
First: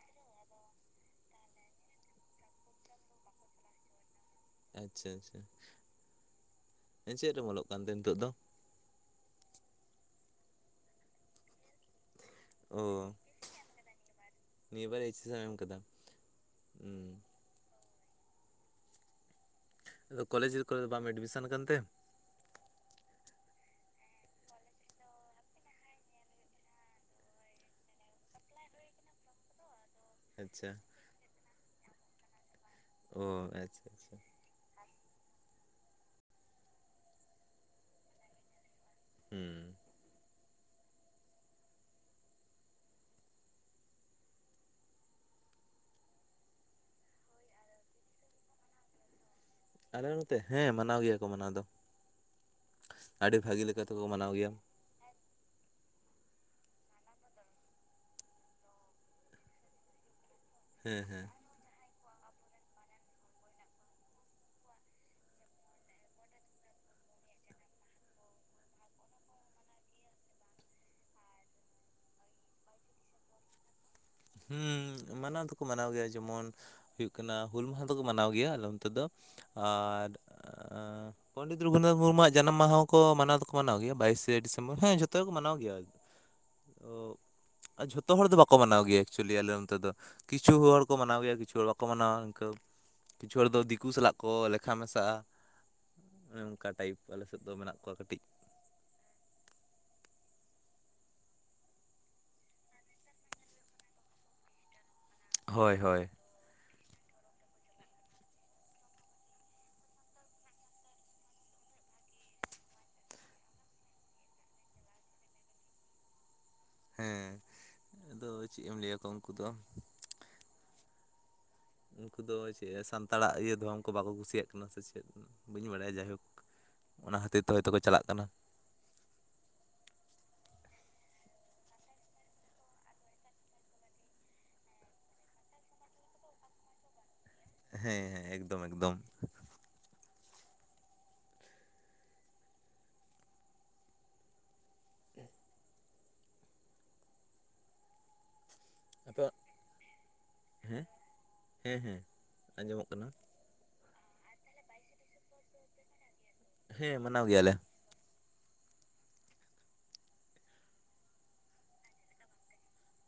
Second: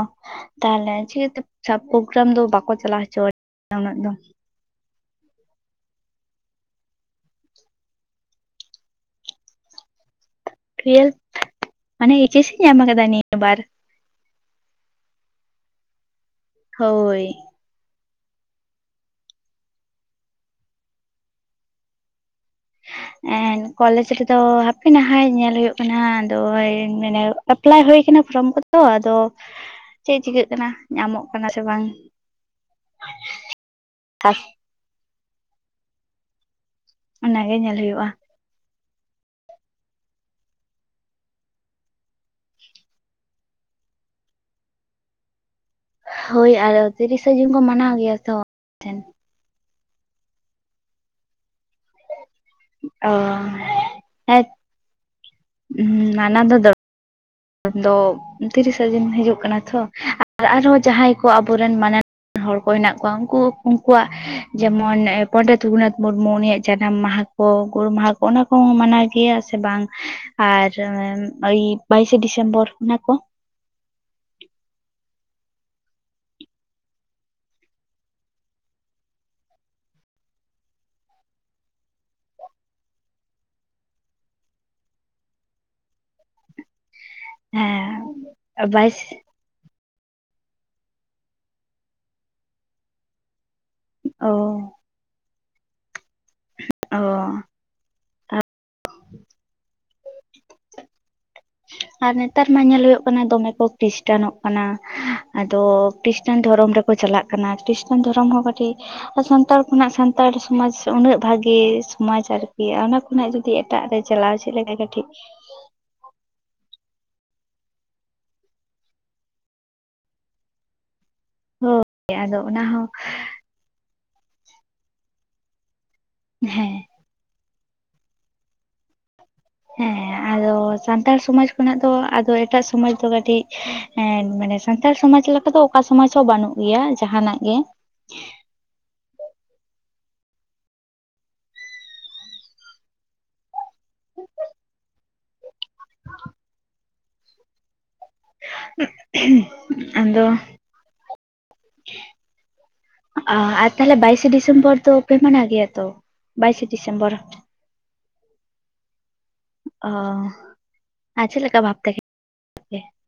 Speaker 1: ᱛᱟᱦᱞᱮ [unintelligible] ᱫᱚ ᱵᱟᱠᱚ ᱪᱟᱞᱟᱣ ᱦᱚᱪᱚ [inaudible] ᱩᱱᱟᱹᱜ ᱫᱚ
Speaker 2: ᱟᱪᱪᱷᱟ ᱟᱪᱪᱷᱟ ᱪᱮᱫ ᱨᱮ ᱚᱞᱚᱜ ᱠᱟᱱ ᱛᱮ ᱱᱤᱛᱳᱜ ᱫᱚ
Speaker 1: ᱴᱩᱭᱮᱞ ᱢᱟᱱᱮ ᱤᱪᱮᱥ ᱤᱧ ᱮᱢ ᱠᱟᱫᱟ
Speaker 2: ᱚ
Speaker 1: ᱱᱤᱭᱟᱹ ᱵᱟᱨ
Speaker 2: ᱱᱤᱭᱟᱹ ᱵᱟᱨ ᱤᱪᱮᱥ ᱮᱢ ᱠᱟᱫᱟ
Speaker 1: ᱦᱳᱭ
Speaker 2: ᱟᱫᱚ ᱠᱚᱞᱮᱡᱽ ᱠᱚᱨᱮ ᱫᱚ ᱵᱟᱢ ᱮᱰᱢᱤᱥᱚᱱ ᱠᱟᱱ ᱛᱮ
Speaker 1: ᱠᱚᱞᱮᱡ ᱨᱮᱫᱚ ᱦᱟᱯᱮ ᱱᱟᱦᱟᱭ ᱧᱮᱞ ᱦᱩᱭᱩᱜ ᱠᱟᱱᱟ ᱟᱫᱚ ᱱᱚᱜᱚᱭ ᱢᱟ ᱮᱯᱞᱟᱭ ᱦᱩᱭ ᱠᱟᱱᱟ ᱯᱷᱨᱚᱢ ᱠᱚᱫᱚ ᱟᱫᱚ ᱪᱮᱫ ᱪᱤᱠᱟᱹᱜ ᱠᱟᱱᱟ
Speaker 2: ᱟᱪᱪᱷᱟ
Speaker 1: ᱧᱟᱢᱚᱜ ᱠᱟᱱᱟ ᱥᱮ ᱵᱟᱝ
Speaker 2: ᱚ ᱟᱪᱪᱷᱟ ᱟᱪᱪᱷᱟ
Speaker 1: ᱚᱱᱟᱜᱮ ᱧᱮᱞ ᱦᱩᱭᱩᱜᱼᱟ
Speaker 2: ᱦᱩ
Speaker 1: ᱦᱳᱭ ᱟᱨ ᱛᱤᱨᱤᱥᱟ ᱡᱩᱱ ᱠᱚ ᱢᱟᱱᱟᱣ ᱜᱮᱭᱟ ᱛᱚ ᱴᱷᱮᱱ
Speaker 2: ᱟᱞᱮ ᱱᱚᱛᱮ ᱦᱮᱸ ᱢᱟᱱᱟᱣ ᱜᱮᱭᱟ ᱠᱚ ᱢᱟᱱᱟᱣ ᱫᱚ
Speaker 1: ᱚ
Speaker 2: ᱟᱹᱰᱤ ᱵᱷᱟᱹᱜᱤ ᱞᱮᱠᱟ ᱛᱮᱠᱚ ᱢᱟᱱᱟᱣ ᱜᱮᱭᱟ
Speaker 1: ᱦᱩ ᱢᱟᱱᱟᱣ ᱫᱚ ᱫᱚᱨ ᱫᱚ ᱛᱤᱨᱤᱥᱟ ᱡᱩᱱ ᱦᱤᱡᱩᱜ ᱠᱟᱱᱟ ᱛᱚ ᱟᱨ ᱟᱨᱦᱚᱸ
Speaker 2: ᱦᱮᱸ
Speaker 1: ᱡᱟᱦᱟᱸᱭ
Speaker 2: ᱦᱮᱸ
Speaker 1: ᱠᱚ ᱟᱵᱚᱨᱮᱱ ᱢᱟᱱᱮ ᱦᱚᱲ ᱠᱚ ᱦᱮᱱᱟᱜ ᱠᱚᱣᱟ ᱩᱱᱠᱩ ᱩᱱᱠᱩᱣᱟᱜ ᱡᱮᱢᱚᱱ ᱯᱚᱱᱰᱤᱛ ᱨᱟᱹᱜᱷᱩᱱᱟᱛᱷ ᱢᱩᱨᱢᱩ ᱩᱱᱤᱭᱟᱜ ᱡᱟᱱᱟᱢ ᱢᱟᱦᱟ [unintelligible] ᱜᱩᱨ ᱢᱟᱦᱟ ᱠᱚ ᱚᱱᱟ ᱠᱚᱸ ᱢᱟᱱᱟᱣ ᱜᱮᱭᱟ ᱥᱮ ᱵᱟᱝ ᱟᱨ ᱟᱭ ᱯᱟᱤᱯ? [unintelligible] ᱰᱤᱥᱮᱢᱵᱚᱨ ᱚᱱᱟ ᱠᱚ?
Speaker 2: ᱦᱮᱸ ᱢᱟᱱᱟᱣ ᱫᱚᱠᱚ ᱢᱟᱱᱟᱣ ᱜᱮᱭᱟ ᱡᱮᱢᱚᱱ ᱦᱩᱭᱩᱜ ᱠᱟᱱᱟ ᱦᱩᱞ ᱢᱟᱦᱟ ᱫᱚᱠᱚ ᱢᱟᱱᱟᱣ ᱜᱮᱭᱟ ᱟᱞᱮ ᱚᱱᱛᱮ ᱫᱚ ᱟᱨ ᱯᱚᱱᱰᱤᱛ ᱨᱚᱜᱷᱩᱱᱟᱛᱷ ᱢᱩᱨᱢᱩᱣᱟᱜ ᱡᱟᱱᱟᱢ ᱢᱟᱦᱟ ᱠᱚ ᱢᱟᱱᱟᱣ ᱫᱚ ᱢᱟᱱᱟᱣ ᱜᱮᱭᱟ ᱵᱟᱭᱤᱥᱮ ᱰᱤᱥᱮᱢᱵᱚᱨ ᱦᱮᱸ ᱡᱚᱛᱚ ᱜᱮᱠᱚ ᱢᱟᱱᱟᱣ ᱜᱮᱭᱟ ᱟᱨ ᱚᱜ ᱡᱷᱚᱛᱚ ᱦᱚᱲ ᱫᱚ ᱵᱟᱠᱚ
Speaker 1: ᱦᱮᱸ
Speaker 2: ᱢᱟᱱᱟᱣ
Speaker 1: ᱵᱟᱭᱤᱥ
Speaker 2: ᱜᱮᱭᱟ ᱞᱟᱹᱭ ᱟᱞᱮ ᱚᱱᱛᱮ ᱫᱚ ᱠᱤᱪᱷᱩ ᱦᱚᱲ ᱠᱚ ᱢᱟᱱᱟᱣ ᱜᱮᱭᱟ ᱠᱤᱪᱷᱩ ᱦᱚᱲ ᱵᱟᱠᱚ ᱢᱟᱱᱟᱣᱟ ᱤᱱᱠᱟᱹ ᱠᱤᱪᱷᱩ ᱦᱚᱲ ᱫᱚ ᱫᱤᱠᱩ ᱥᱟᱞᱟᱜ
Speaker 1: ᱚ
Speaker 2: ᱠᱚ ᱞᱮᱠᱷᱟ ᱢᱮᱥᱟᱜᱼᱟ ᱚᱱᱮ ᱚᱱᱠᱟ
Speaker 1: ᱚ
Speaker 2: ᱴᱟᱭᱤᱯ ᱟᱞᱮᱥᱮᱫ ᱫᱚ ᱢᱮᱱᱟᱜ ᱠᱚᱣᱟ ᱠᱟᱹᱴᱤᱡ
Speaker 1: ᱟᱨ ᱱᱮᱛᱟᱨ ᱢᱟ ᱧᱮᱞᱳ ᱠᱟᱱᱟ ᱫᱚᱢᱮ ᱠᱚ ᱠᱷᱨᱤᱥᱴᱟᱱᱚᱜ ᱠᱟᱱᱟ ᱟᱫᱚ
Speaker 2: ᱦᱳᱭ
Speaker 1: ᱠᱤᱥ
Speaker 2: ᱦᱳᱭ
Speaker 1: ᱠᱷᱨᱤᱥᱴᱟᱱ ᱫᱷᱚᱨᱚᱢ ᱨᱮᱠᱚ ᱪᱟᱞᱟᱜ ᱠᱟᱱᱟ ᱠᱷᱨᱤᱥᱴᱟᱱ ᱫᱷᱚᱨᱚᱢ ᱦᱚᱸ ᱠᱟᱹᱴᱤᱡ ᱥᱟᱱᱛᱟᱲ ᱠᱷᱚᱱᱟᱜ ᱥᱟᱱᱛᱟᱲ ᱥᱚᱢᱟᱡᱽ ᱩᱱᱟᱹᱜ ᱵᱷᱟᱹᱜᱤ ᱥᱚᱢᱟᱡᱽ ᱟᱨᱠᱤ ᱚᱱᱟ ᱱᱟᱜ ᱡᱩᱫᱤ ᱮᱴᱟᱜ ᱨᱮ ᱪᱟᱞᱟᱣ ᱪᱮᱫ ᱞᱮᱠᱟ ᱠᱟᱹᱴᱤᱡ
Speaker 2: ᱦᱮᱸ ᱟᱫᱚ ᱪᱮᱫ ᱮᱢ ᱞᱟᱹᱭᱟᱠᱚᱣᱟ ᱩᱱᱠᱩ ᱫᱚ ᱩᱱᱠᱩ
Speaker 1: ᱟᱫᱚ
Speaker 2: ᱫᱚ
Speaker 1: ᱚᱱᱟ
Speaker 2: ᱪᱮᱫ
Speaker 1: ᱦᱚᱸ
Speaker 2: ᱥᱟᱱᱛᱟᱲ ᱥᱛᱟᱲᱟᱜ ᱤᱭᱟᱹ ᱫᱷᱚᱨᱚᱢ ᱠᱚ ᱵᱟᱠᱚ ᱠᱩᱥᱤᱭᱟᱜ ᱠᱟᱱᱟ ᱥᱮ ᱪᱮᱫ ᱵᱟᱹᱧ ᱵᱟᱲᱟᱭᱟ ᱡᱟᱭᱦᱳᱠ
Speaker 1: ᱦᱮᱸ
Speaker 2: ᱚᱱᱟ ᱠᱷᱟᱹᱛᱤᱨ ᱛᱮ ᱛᱳᱭᱛᱚᱠᱚ ᱪᱟᱞᱟᱜ ᱠᱟᱱᱟ
Speaker 1: ᱦᱮᱸ ᱟᱫᱚ ᱥᱟᱱᱛᱟᱲ ᱥᱚᱢᱟᱡ ᱠᱷᱚᱱᱟᱜ ᱫᱚ ᱟᱫᱚ ᱮᱴᱟᱜ ᱥᱚᱢᱟᱡ ᱫᱚ ᱠᱟᱹᱴᱤᱡ ᱦᱮᱸ ᱢᱟᱱᱮ ᱥᱟᱱᱛᱟᱲ ᱥᱚᱢᱟᱡ ᱞᱮᱠᱟ ᱫᱚ ᱚᱠᱟ ᱥᱚᱢᱟᱡ ᱦᱚᱸ ᱵᱟᱹᱱᱩᱜ ᱜᱮᱭᱟ ᱡᱟᱦᱟᱱᱟᱜ ᱜᱮ
Speaker 2: ᱦᱮᱸ ᱦᱮᱸ ᱮᱠᱫᱚᱢ ᱮᱠᱫᱚᱢ
Speaker 1: [inaudible]
Speaker 2: [inaudible]
Speaker 1: [inaudible]
Speaker 2: ᱟᱯᱮ
Speaker 1: [inaudible] ᱟᱫᱚ
Speaker 2: ᱦᱮᱸ ᱦᱮᱸ ᱦᱮᱸ ᱟᱸᱡᱚᱢᱚᱜ ᱠᱟᱱᱟ
Speaker 1: ᱟᱨ ᱛᱟᱦᱚᱞᱮ ᱵᱟᱭᱤᱥᱮ ᱰᱤᱥᱮᱢᱵᱚᱨ ᱫᱚ ᱯᱮ ᱢᱟᱱᱟ ᱜᱮᱭᱟ ᱛᱚ ᱵᱟᱭᱤᱥᱮ
Speaker 2: ᱦᱮᱸ
Speaker 1: ᱰᱤᱥᱮᱢᱵᱚᱨ?
Speaker 2: ᱢᱟᱱᱟᱣ ᱜᱮᱭᱟᱞᱮ
Speaker 1: ᱚ ᱟ ᱪᱮᱞᱮᱠᱟ ᱵᱷᱵᱛᱮ ᱦᱩ?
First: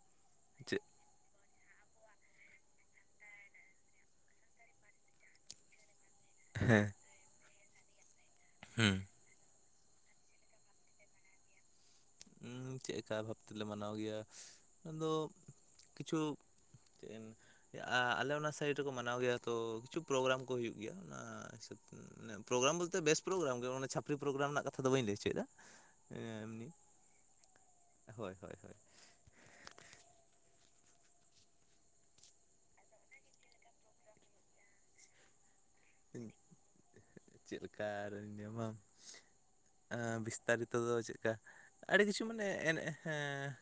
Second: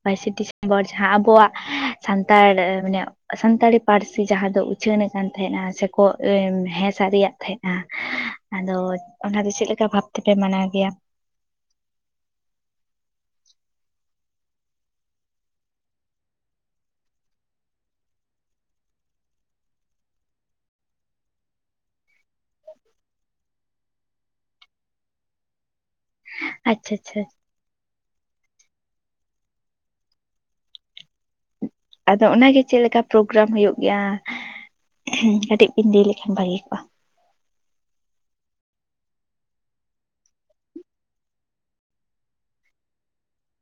Speaker 1: ᱵᱟᱭᱤᱥᱮ
Speaker 2: ᱪᱮᱫ
Speaker 1: ᱰᱤᱥᱮᱢᱵᱚᱨ ᱡᱟᱦᱟᱸ ᱟᱵᱚᱣᱟᱜ ᱥᱟᱱᱛᱟᱲ ᱢᱟᱱᱮ ᱥᱟᱱᱛᱟᱲᱤ ᱯᱟᱹᱨᱥᱤ ᱡᱟᱦᱟᱸ ᱫᱚ ᱩᱪᱷᱟᱹᱱ ᱟᱠᱟᱱ ᱛᱟᱦᱮᱸᱫᱱᱟ ᱥᱮ ᱠᱚ ᱦᱮᱸ ᱥᱟᱨᱤᱭᱟᱜ ᱛᱟᱦᱮᱸᱫ ᱟᱫᱚ
Speaker 2: ᱦᱩᱸ
Speaker 1: ᱚᱱᱟ ᱫᱚ ᱪᱮᱫ ᱞᱮᱠᱟ ᱵᱷᱟᱵ ᱛᱮᱯᱮ ᱢᱟᱱᱟᱣ ᱜᱮᱭᱟ?
Speaker 2: ᱪᱮᱫ ᱞᱮᱠᱟ ᱵᱷᱟᱵᱽ ᱛᱮᱞᱮ ᱢᱟᱱᱟᱣ ᱜᱮᱭᱟ ᱟᱫᱚ ᱠᱤᱪᱷᱩ? ᱛᱤᱱ ᱟᱞᱮ ᱚᱱᱟ ᱥᱟᱭᱤᱰ ᱨᱮᱠᱚ ᱢᱟᱱᱟᱣ ᱜᱮᱭᱟ ᱛᱚ ᱠᱤᱪᱷᱩ ᱯᱨᱳᱜᱨᱟᱢ ᱠᱚ ᱦᱩᱭᱩᱜ ᱜᱮᱭᱟ ᱚᱱᱟ ᱦᱤᱥᱟᱹᱵ ᱛᱮ ᱯᱨᱳᱜᱨᱟᱢ ᱵᱚᱞᱛᱮ ᱵᱮᱥ ᱯᱨᱳᱜᱨᱟᱢ ᱜᱮ ᱪᱷᱟᱯᱨᱤ ᱯᱨᱳᱜᱨᱟᱢ ᱨᱮᱱᱟᱜ ᱠᱟᱛᱷᱟ ᱫᱚ ᱵᱟᱹᱧ ᱞᱟᱹᱭ ᱦᱚᱪᱚᱭᱮᱫᱟ ᱮᱢᱱᱤ
Speaker 1: ᱟᱪᱷᱟ
Speaker 2: ᱦᱳᱭ ᱦᱳᱭ ᱦᱳᱭ
Speaker 1: ᱟᱫᱚ ᱚᱱᱟᱜᱮ ᱪᱮᱫ ᱞᱮᱠᱟ ᱯᱨᱳᱜᱨᱟᱢ ᱦᱩᱭᱩᱜ ᱜᱮᱭᱟ ᱠᱟᱹᱴᱤᱡ ᱵᱤᱱ ᱞᱟᱹᱭ ᱞᱮᱠᱷᱟᱱ ᱵᱷᱟᱹᱜᱤ ᱠᱚᱜᱼᱟ?
Speaker 2: ᱪᱮᱫ ᱞᱮᱠᱟ ᱟᱨ ᱧᱟᱢᱟᱢ ᱵᱤᱥᱛᱟᱨᱤᱛᱚ ᱫᱚ ᱪᱮᱫᱠᱟ? ᱟᱹᱰᱤ ᱠᱤᱪᱷᱩ ᱢᱟᱱᱮ ᱮᱱᱮᱡ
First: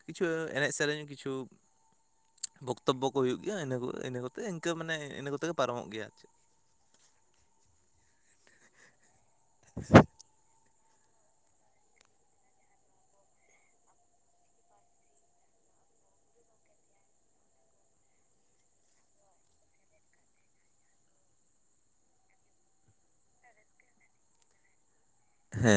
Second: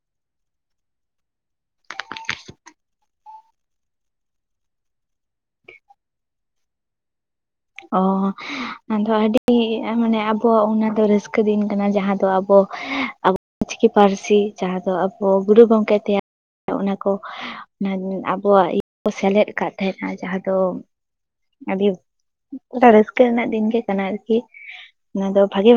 Speaker 2: ᱠᱤᱪᱷᱩ ᱮᱱᱮᱡ ᱥᱮᱨᱮᱧ ᱠᱤᱪᱷᱩ ᱵᱚᱠᱛᱚᱵᱽᱵᱚ ᱠᱚ ᱦᱩᱭᱩᱜ ᱜᱮᱭᱟ ᱤᱱᱟᱹ ᱠᱚ ᱤᱱᱟᱹ ᱠᱚᱛᱮ ᱤᱱᱠᱟᱹ ᱢᱟᱱᱮ ᱤᱱᱟᱹ ᱠᱚᱛᱮᱜ ᱜᱮ ᱯᱟᱨᱚᱢᱚᱜ ᱜᱮᱭᱟ ᱟᱨ ᱪᱮᱫ
Speaker 1: ᱚ ᱟᱫᱚ ᱟᱹᱰᱤ ᱢᱟᱱᱮ ᱟᱵᱚᱣᱟᱜ ᱚᱱᱟ ᱫᱚ ᱨᱟᱹᱥᱠᱟᱹ ᱫᱤᱱ ᱠᱟᱱᱟ ᱡᱟᱦᱟᱸ ᱫᱚ ᱟᱵᱚ ᱚᱞᱪᱤᱠᱤ ᱯᱟᱹᱨᱥᱤ ᱡᱟᱦᱟᱸ ᱫᱚ ᱟᱵᱚ ᱜᱩᱨᱩ ᱜᱚᱝᱠᱮ ᱛᱮᱭᱟᱨ ᱚᱱᱟ ᱠᱚ ᱟᱵᱚᱣᱟᱜ ᱤᱭᱟᱹ ᱠᱚ ᱥᱮᱞᱮᱫ ᱟᱠᱟᱫ ᱛᱟᱦᱮᱸᱱᱟ ᱡᱟᱦᱟᱸ ᱫᱚ ᱟᱹᱰᱤ ᱟ ᱨᱟᱹᱥᱠᱟᱹ ᱨᱮᱱᱟᱜ ᱫᱤᱱ ᱜᱮ ᱠᱟᱱᱟ ᱟᱨᱠᱤ ᱚᱱᱟ ᱫᱚ
Speaker 2: ᱦᱮᱸ
Speaker 1: ᱵᱷᱟᱜᱤ ᱵᱷ